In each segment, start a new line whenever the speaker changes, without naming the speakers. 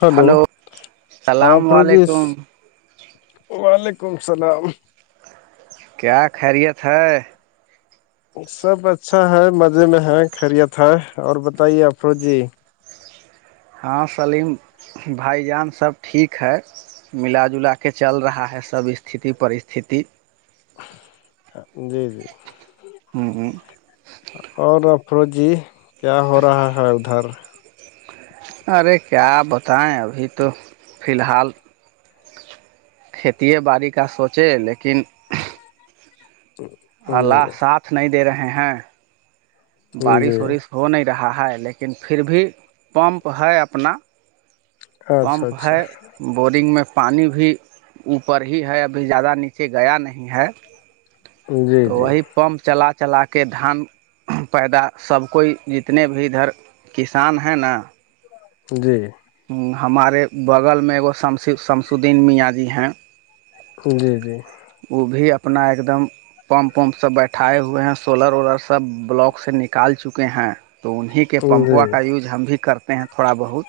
hello ہاں
السلام
فرجس
علیکم
وعلیکم السلام
کیا خیریت ہے
سب اچھا ہے مزے میں ہے خیریت ہے اور بتائیے افروج جی
ہاں سلیم بھائی جان سب ٹھیک ہے ملا جلا کے چل رہا ہے سب استھی پرستستھی
جی جی
ہوں ہوں
اور افروج جی کیا ہو رہا ہے ادھر
ارے کیا آپ بتائیں ابھی تو فی الحال کھیتیے باڑی کا سوچے لیکن
جی
اللہ ساتھ نہیں دے رہے ہیں
جی
بارش وورش ہو نہیں رہا ہے لیکن پھر بھی پمپ ہے اپنا
اچھا
پمپ
اچھا
ہے بورنگ میں پانی بھی اوپر ہی ہے ابھی زیادہ نیچے گیا نہیں ہے
جی
تو
جی
وہی پمپ چلا چلا کے دھان پیدا سب کوئی جتنے بھی ادھر کسان ہے نا
جی
ہمارے بغل میں ایکگ شم شمس الدین میاں جی ہیں
جی جی
وہ بھی اپنا ایک دم پمپ ومپ سب بیٹھائے ہوئے ہیں سولر وولر سب بلاک سے نکال چکے ہیں تو انہیں کے
جی
پمپو کا یوز ہم بھی کرتے ہیں تھوڑا بہت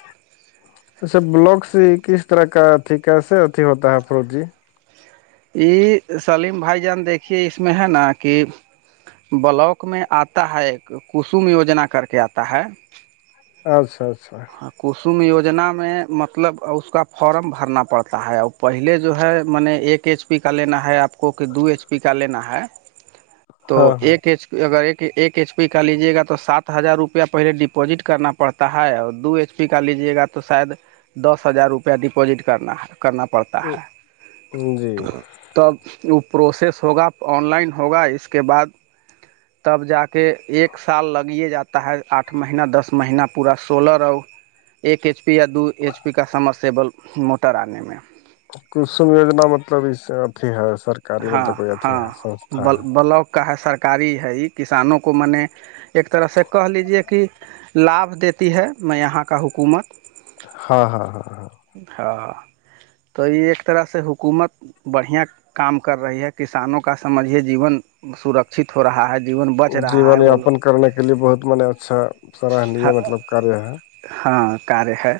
اچھا بلکس کس طرح کا ا کیسے اھی ہوتا ہے فرو جی
یہ سلیم بھائی جان دیکھیے اس میں ہے نا کہ بلاک میں آتا ہے ایک کسم یوجنا کر کے آتا ہے
اچھا اچھا
کسم یوجنا میں مطلب اس کا فارم بھرنا پڑتا ہے اور پہلے جو ہے م نے ایک ایچ پی کا لینا ہے آپ کو کہ دو ایچ پی کا لینا ہے تو
ہاں ہاں
ایک ایچ پی اگر ایک ایک ایچ پی کا لیجیے گا تو سات ہزار روپیہ پہلے ڈیپوزٹ کرنا پڑتا ہے اور دو ایچ پی کا لیجیے گا تو شاید دس ہزار روپئے ڈیپوزٹ کرنا کرنا پڑتا
تو
ہے
جی
تب وہ پروسیس ہوگا آن لائن ہوگا اس کے بعد تب جا کے ایک سال لگیے جاتا ہے آٹھ مہینہ دس مہینہ پورا سولرا
[unintelligible]
ایک ایچ پی یا دو ایچ پی کا سمرسیبل موٹر آنے میں
کسم یجنا مطلب اس اھی ہے سر
ہاں ہاں بلاک کا ہے سرکاری ہے یہ کسانوں کو میں نے ایک طرح سے کہہ لیجیے کہ لابھ دیتی ہے میں یہاں کا حکومت
ہاں ہاں ہاں ہاں
ہاں تو یہ ایک طرح سے حکومت بڑھیا کام کر رہی ہے کسانوں کا سمجھی جیون سرک ہو رہا ہے جی بہ
جیون یاپن کرنے کے لیے بہت م اچھا سرہنی ہے مطلب کاریہ ہے
ہاں کاریہ ہے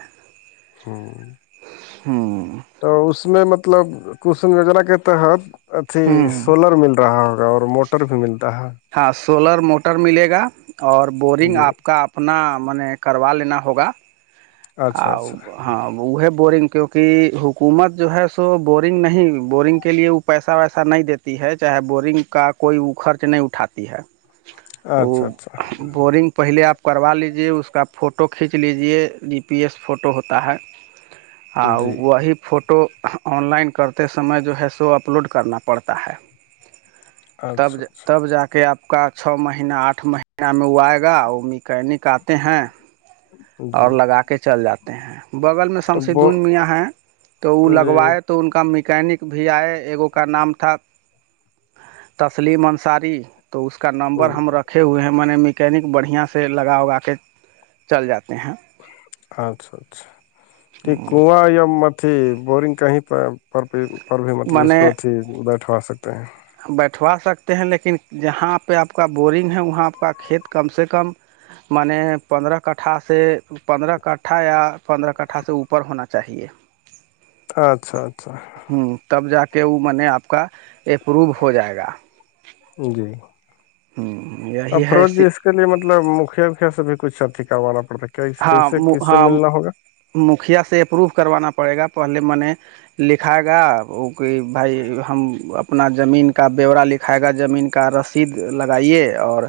ہاں
ہاں
تو اس میں مطلب کسم یوجنا کے تحت اھی
ہوں
سولر مل رہا ہوگا اور موٹر بھی ملتا ہے
ہاں سولر موٹر ملے گا اور بورنگ
جی
آپ کا اپنا م نے کروا لینا ہوگا
اچھا
اور
اچھا
ہاں وہ ہے بورنگ کیونکہ حکومت جو ہے سو بورنگ نہیں بورنگ کے لیے پیسہ ویسا نہیں دیتی ہے چاہے بورنگ کا کوئی خرچ نہیں اٹھاتی ہے
اچھا
وہ
اچھا
بورنگ پہلے آپ کروا لیجیے اس کا فوٹو کھینچ لیجیے پی ایس فوٹو ہوتا ہے اور
جی
وہی فوٹو آن لائن کرتے سمے جو ہے سو اپلوڈ کرنا پڑتا ہے تب
اچھا
ج
اچھا
تب جا کے آپ آ کا چھ مہینہ آٹھ مہینہ میں وہ آئے گا وہ میکینک آتے ہیں اور
جی
لگا کے چل جاتے ہیں بغل میں
تو
شمش
وہ
دون میاں ہیں تو وہ
جی
لگوائے تو ان کا میکینک بھی آئے ایگو کا نام تھا تسلیم انصاری تو اس کا نمبر ہم رکھ رکھے ہوئے ہیں میں نے میکینک بڑھیاں سے لگا اگا کے چل جاتے ہیں
اچھا اچھا کو یا م اھی بورنگ کہیں پر پر پر بھی مطلب
میں
اس
نے
کو اھی بیٹھوا سکتے ہیں
بیٹھوا سکتے ہیں لیکن جہاں پہ آپ کا بورنگ ہے وہاں آپ کا کھیت کم سے کم مان پندرہ کٹھا سے پندرہ کٹھا یا پندرہ کٹھا سے اوپر ہونا چاہیے
اچھا اچھا
ہوں تب جا کے وہ میں نے آپ کا اپروو ہو جائے گا
جی
ہوں یہی
افروج
ہے
جی اس کے لیے مطلب مکھیا وکھیا سے بھی کچھ اتیھی کروا پڑتا کیا
ہاں
اسے کس سے
ہاں
ملنا ہوگا
مکھیا سے اپرو کروانا پڑے گا پہلے میں نے لکھائے گا وہ کہ بھائی ہم اپنا زمین کا بیورورا لکھ کھائے گہ زمین کا رسید لگائیے اور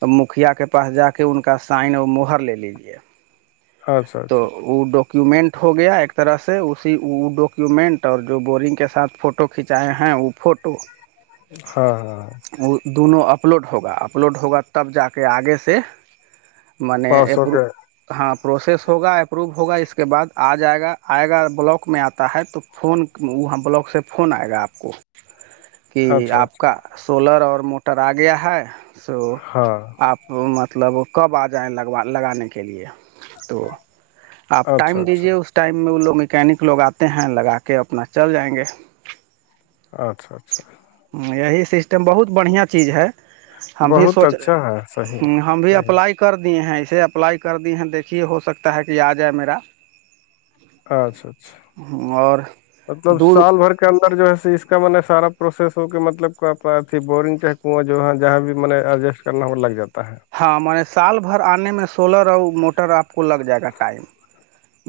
اور مکھیا کے پاس جا کے ان کا سائن اور مہر لے لیجے
اچھا اچھا
وہ ڈاکیومنٹ ہو گیا ایک طرح سے اسی ڈاکیومنٹ اور جو بورنگ کے ساتھ فوٹو فوٹو کھنچائے ہیں وہ فوٹو
ہاں ہاں ہاں
وہ دونوں اپلوڈ ہوگا اپلوڈ ہوگا تب جا کے آگے سے مان نے
پانچ سو
اپو
کے
ہاں پروسس ہوگا اپروو ہوگا اس کے بعد آ جائے گا آئے گا بلاک میں آتا ہے تو فون وہ ہم بلاک سے فون آئے گا آپ کو
[inaudible]
کہ آپ
اچھا
کا سولر اور موٹر آ گیا ہے سو
ہاں
آپ مطلب کب آ جائیں لگوا لگانے کے لیے تو آپ
اچھا
ٹائم
اچھا
دیجیے اس ٹائم میں وہ لوگ مکینک لوگ آتے ہیں لگا کے اپنا چل جائیں گے
اچھا اچھا
ہوں یہی سسٹم بہت بڑھیاں چیز ہے ہم بھی
بہت
سوچ
اچھا ہے
ہ
صحیح
ہم بھی
صحیح
اپلائی کر دیے ہیں اسے اپلائی کر دیے ہیں دیکھیے ہو سکتا ہے کہ آ جائے میرا
اچھا اچھا
اور
مطلب
دودھ
سال بھر اندر جو ہے اس کا میں نے سارا پروسیس ہو کہ مطلب کو آپھی بورنگ چاہ کنواں جو ہےاں جہاں بھی میں نے ایڈجسٹ کرنا ہوا لگ جاتا ہے
ہاں میںے سال بھر آنے میں سولر اور موٹر آپ کو لگ جائے گا ٹائم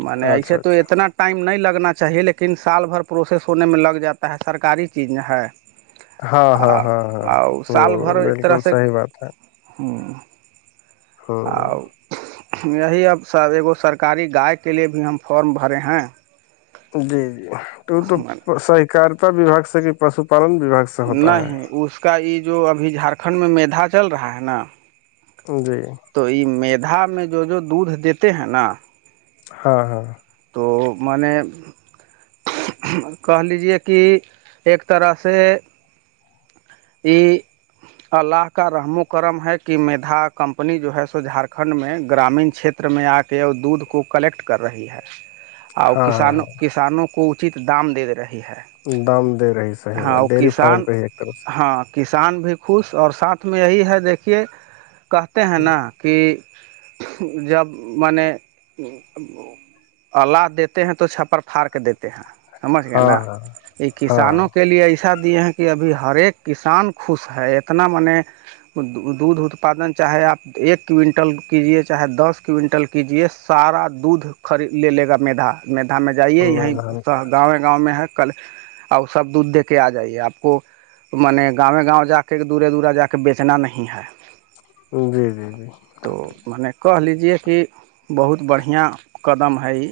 م نے ایسے
اچھا
تو
اچھا
اتنا ٹائم نہیں لگنا چاہیے لیکن سال بھر پروسیس ہونے میں لگ جاتا ہے سرکاری چیز ہے
ہاں ہاں ہاں ہاں ہ
سال بھر ایک طرح
بالکل
سے
صحیح بات ہے
ہاں
ہ
اور یہی اب سب ایگ سرکاری گائے کے لیے بھی ہم فارم بھرے ہیں
جی جی تو تو سہکارتا وباگ سے کہ پشو پالن وھاگ سے ہوتا
نہیں
ہے
اس کا یہ جو ابھی جھارکھنڈ میں مھا چل رہا ہے نا
جی
تو یہ میدا میں جو جو دودھ دیتے ہیں نا
ہاں ہاں
تو م نے کہ لیجے کہ ایک طرح سے یہ اللہ کا رحم و کرم ہے کہ مھا کمپنی جو ہے سو جھارکھنڈ میں گرامین چھیت چر میں آ کے وہ دودھ کو کلیکٹ کر رہی ہے اور
ہاں
کسانوں
ہاں
کسانوں کو اچت دام دے دے رہی ہے
دام دے رہی صحیح
ہاں
بات
اور
ڈیری فارم
کسان
کای ایک طرف سے
ہاں کسان بھی خوش اور ساتھ میں یہی ہے دیکھیے کہتے ہیں نا کہ جب مانے اللہہ دیتے ہیں تو چھپر پھاڑ کے دیتے ہیں سمجھ گئے نا
ہاں
یہ
ہاں
کسانوں کے لیے اچھا دی ہیں کہ ابھی ہر ایک کسان خوش ہے اتنا م نے دودھ اتپادن چاہے آپ ایک کونٹل کیجیے چاہے دس کونٹل کیجیے سارا دودھ خری لے لے گا مھا میدا میں جائیے یہیں
ہاں
گاؤں گاؤں میں ہے کل آ سب دودھ دے کے آ جائیے آپ کو مان گاوں گاؤں جا کے دورے دورہ جا کے بیچنا نہیں ہے
جی جی جی
تو م نے کہہ لیجیے کہ بہت بڑھیا قدم ہے یہ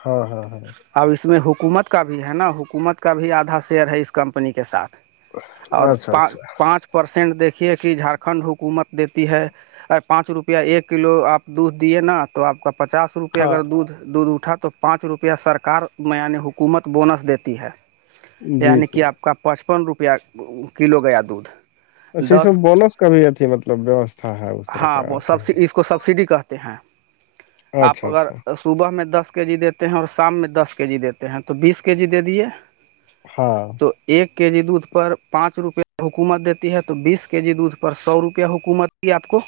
ہاں ہاں ہاں
اب اس میں حکومت کا بھی ہے نا حکومت کا بھی آدھا شیئر ہے اس کمپنی کے ساتھ اور
ہاں اچھا
پان
اچھا
پانچ پرسینٹ دیکھیے کہ جھارکھنڈ حکومت دیتی ہے ارے پانچ روپیہ ایک کلو آپ دودھ دیے نا تو آپ کا پچاس روپ
ہاں
اگر دودھ دودھ اٹھا تو پانچ روپیہ سرکار میان حکومت بونس دیتی ہے
جی
یعنی کہ
جی
آپ کا پچپن روپیہ کلو گیا دودھ
س
دس
بونس کا بھی اھی مطلب ووستھا ہے اس طرح کا
ہاں
ا
وہ سب اس کو سبسڈی کہتے ہیں آپ
اچھا
اگر
اچھا
صبح میں دس کے جی دیتے ہیں اور شام میں دس کے جی دیتے ہیں تو بیس کے جی دے دیے
ہاں
ایک کے جی دودھ پر پانچ روپئے حکومت دیتی ہے تو بیس کے جی دودھ پر سو روپئے حکومت جی آپ کو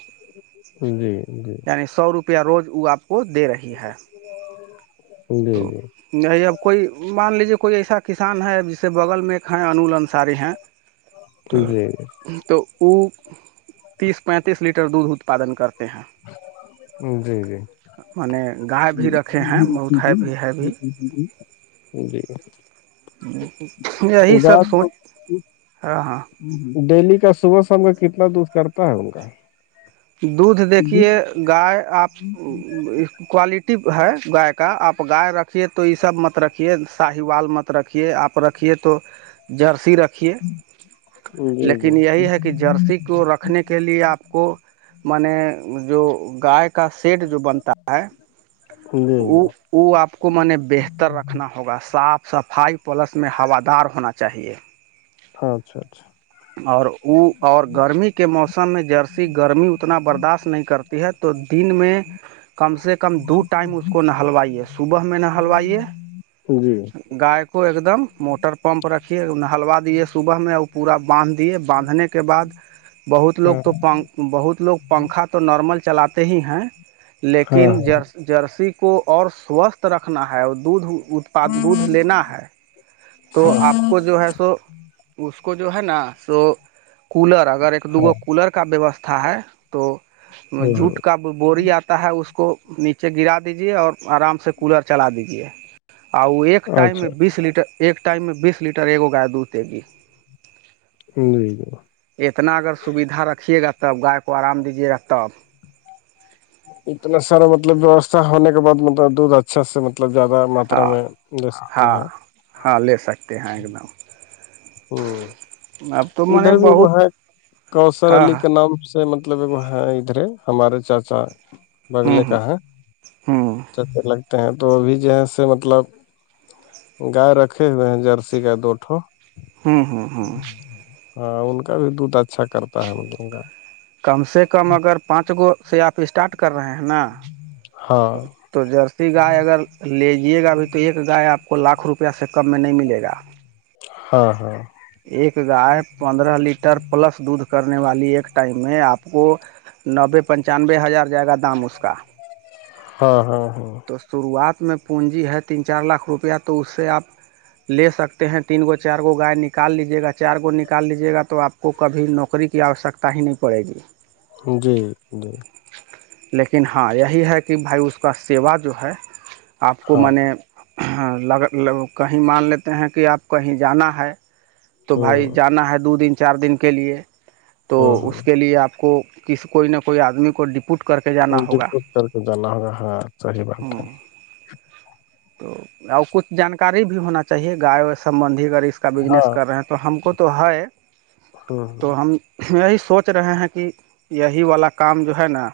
جی جی
یعنی سو روپیہ روز وہ آپ کو دے رہی ہے
جی
تو
جی
نہیں اب کوئی مان لیجیے کوئی ایسا کسان ہے ا جسے بغل میں ایک ہیں انول انساری ہیں ہ
جی
تو وہ تیس پینتیس لیٹر دودھ اتپادن کرتے ہیں
ہ جی جی
مان نے گائے بھی رکھے ہیں بہت ہے بھی ہے بھی
جی جی جی
یہی سب
گاس تو
سوچ رہ ہاں
ڈیلی کا صبح شام کا کتنا دھ کرتا ہے ان کا
دھ
جی
دیکھیے گائے آپ کوالٹی ہے گائے کا آپ گائے رکھیے تو یہ سب مت رکھیے شاہی والال مت رکھیے آپ رکھیے تو جرسی رکھیے
جی
لیکن یہی ہے کہ جرسی کو رکھنے کے لیے آپ کو میں نے جو گائے کا سیٹ جو بنتا ہے
جی جی
وہ
جی
وہ آپ کو میں نے بہتر رکھنا ہوگا صاف صفائی پلس میں ہو دار ہونا چاہیے
ہاں اچھا اچھا
اور وہ اور گرمی کے موسم میں جرسی گرمی اتنا برداشت نہیں کرتا ہے تو دن میں کم سے کم دو ٹائم اس کو نہلوائیے صبح میں نہلوائیے
جی
گائے کو ایک دم موٹر پمپ رکھیے ہلوا دیے صبح میں ا پورا باندھ دیے باندھنے کے بعد بہت لوگ
ہاں
تو پن بہت لوگ پنکھا تو نارمل چلاتے ہی ہیں
ہاں
لیکن جس جرسی کو اور سوستھ رکھنا ہے اور دودھ اتپاد دودھ لینا ہے تو
ہاں
آپ کو جو ہے سو اس کو جو ہے نا سو کولر اگر ایک دوگو کولر کا ویوستھا ہے تو
ہاں ہاں
جوٹ کا بوری آتا ہے اس کو نیچے گرا دیجیے اور آرام سے کولر چلا دیجیے آ وہ ایک ٹائم
اچھا
ایک ٹائم میں بیس لیٹر ایک گائے دودتےے گی
نہیں جا
اتنا اگر سویدھا رکھیے گا تب گائے کو آرام دیجیے گا تب
اتنا سارا مطلب ویوستھا ہونے کے بع مطلب دودھ اچھا اچھا سے مطلب زیادہ ماترا
ہاں
میں لے سکتے
ہاں
ہیں
ہاں لے سکتے ہیں ایک دم
ہ
اب تو میں
ادھر
نے
بھی ایک
بہت
ہے کوثر
ہاں
علی
ہاں
کا نام مطلب ہے ادھرے ہمارے چاچا
ہوں
بگلے کا ہے
ہوں ہوں
اے لگتے ہیں تو ابھی جو ہے س مطلب گائے رکھے ہوئے ہیں جرسی کا دوٹھو
ہاں ہاں ہاں
ہاں ان کا بھی دودھ اچھا کرتا ہے مط کا
کم سے کم اگر پانچ گو سے آپ اسٹارٹ کر رہے ہیں نا
ہاں
تو جرسی گائے اگر لیجیے گا ابھی تو ایک گائے آپ کو لاکھ روپیہ سے کم میں نہیں ملے گا
ہاں ہاں
ایک گائے پندرہ لیٹر پلس دودھ کرنے والی ایک ٹائم میں آپ کو نوے پنچانوے ہزار جائے گا دام اس کا
ہاں ہاں ہاں
تو شروعات میں پونجی ہے تین چار لاکھ روپیہ تو اس سے آپ لے سکتے ہیں تین گو چار گو گائے نکال لیجیے گا چار گو نکال لیجیے گا تو آپ کو کبھی نوکری کی آوشکتا ہی نہیں پڑے گی
جی جی
لیکن ہاں یہی ہے کہ بھائی اس کا سیوا جو ہے آپ کو
ہاں
میں نے لگ کہیں مان لیتے ہیں کہ آپ کہیں جانا ہے تو
ہ
بھائی جانا ہے دو دن چار دن کے لیئے تو
ہ
اس کے لیے آپ کو کسی کوئی نہ کوئی آدمی کو ڈپوٹ کر جانا
ان کے
ہوگا
کر کے جانا ہوگا ہاں صحی بات ہے
تو اور کچھ جانکاری بھی ہونا چاہیے گائے و سمبندھی اگر اس کا بزنس
ہاں
کر رہے ہیں تو تو ہم کو تو ہے
ہ
تو ہم یہی سوچ رہے ہیں کہ یہی والا کام جو ہے نا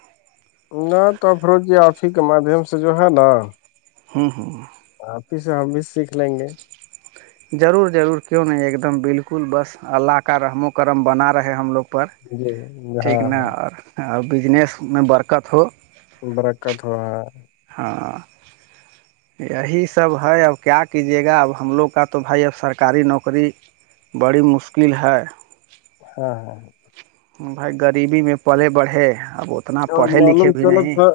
نہ تو افروج جی آپ ہی کے مادھیم سے جو ہے نا
ہاں ہاں
آپ ہی سے ہم بھی سیکھ لیں گے
ضرور ضرور کیوں نہیں ایک دم بالکل بس اللہ کا رحم و کرم بنا رہے ہم لوگ پر
جی ہاں
ٹھیک ن
ہاں
اور بجنس میں برکت ہو
برکت ہوا
ہاں
[inaudible]
یہی سب ہے اب کیا کیجیے گا اب ہم لوگ کا تو بھائی اب سرکاری نوکری بڑی مشکل ہے
ہاں ہاں ہاں
بھائی غریبی میں پلے بڑھے اب اتنا
اور
پڑھے لکھے
معلوم
بھی
کیا الگ
نہیں
تھا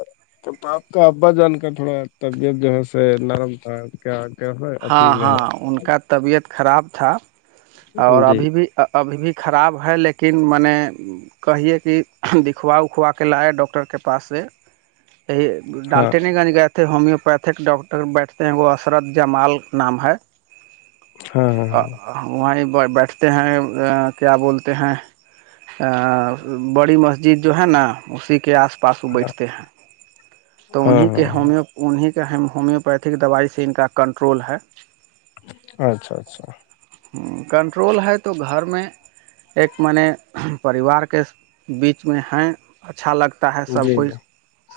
آپ کا ابا جان کا تھوڑا طبیعت جو ہے س نرم تھا کیا کیا ہو اھی
ہاں
میں
ہاں
ہے
ان کا طبیعت خراب تھا اور
ہے جی
ابھی بھی ابھی بھی خراب ہے لیکن میں نے کہیے کہ دکھوا وکھوا کے لا ڈاکٹر کے پاس سے یہی
ہاں
ڈالٹین گنج گئے تھے ہومیوپیتھک ڈاکٹر بیٹھتے ہیں وہ عصرت جمال نام ہے
ہاں ہاں ہاں
وہیں بیٹھتے ہیں کیا بولتے ہیں ا بڑی مسجد جو ہے نا اسی کے آس پا پاسو بیٹھتے ہیں تو
ہاں ہاں
انہیں کے
ہاں
ہومیو پتھ انہیں کے ہومیوپیتھک دوائی سے ان کا کنٹرول ہے
اچھا اچھا
کنٹرول ہے تو گھر میں ایک میں نے پریوار کے بیچ میں ہیں اچھا لگتا پتا ہے سب
جی
کوئی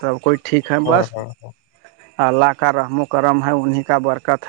سب کوئی ٹھیک ہے
ہاں
بس
ہاں
اللہ کا رحم و کرم ہے انہیں کا برکت ہے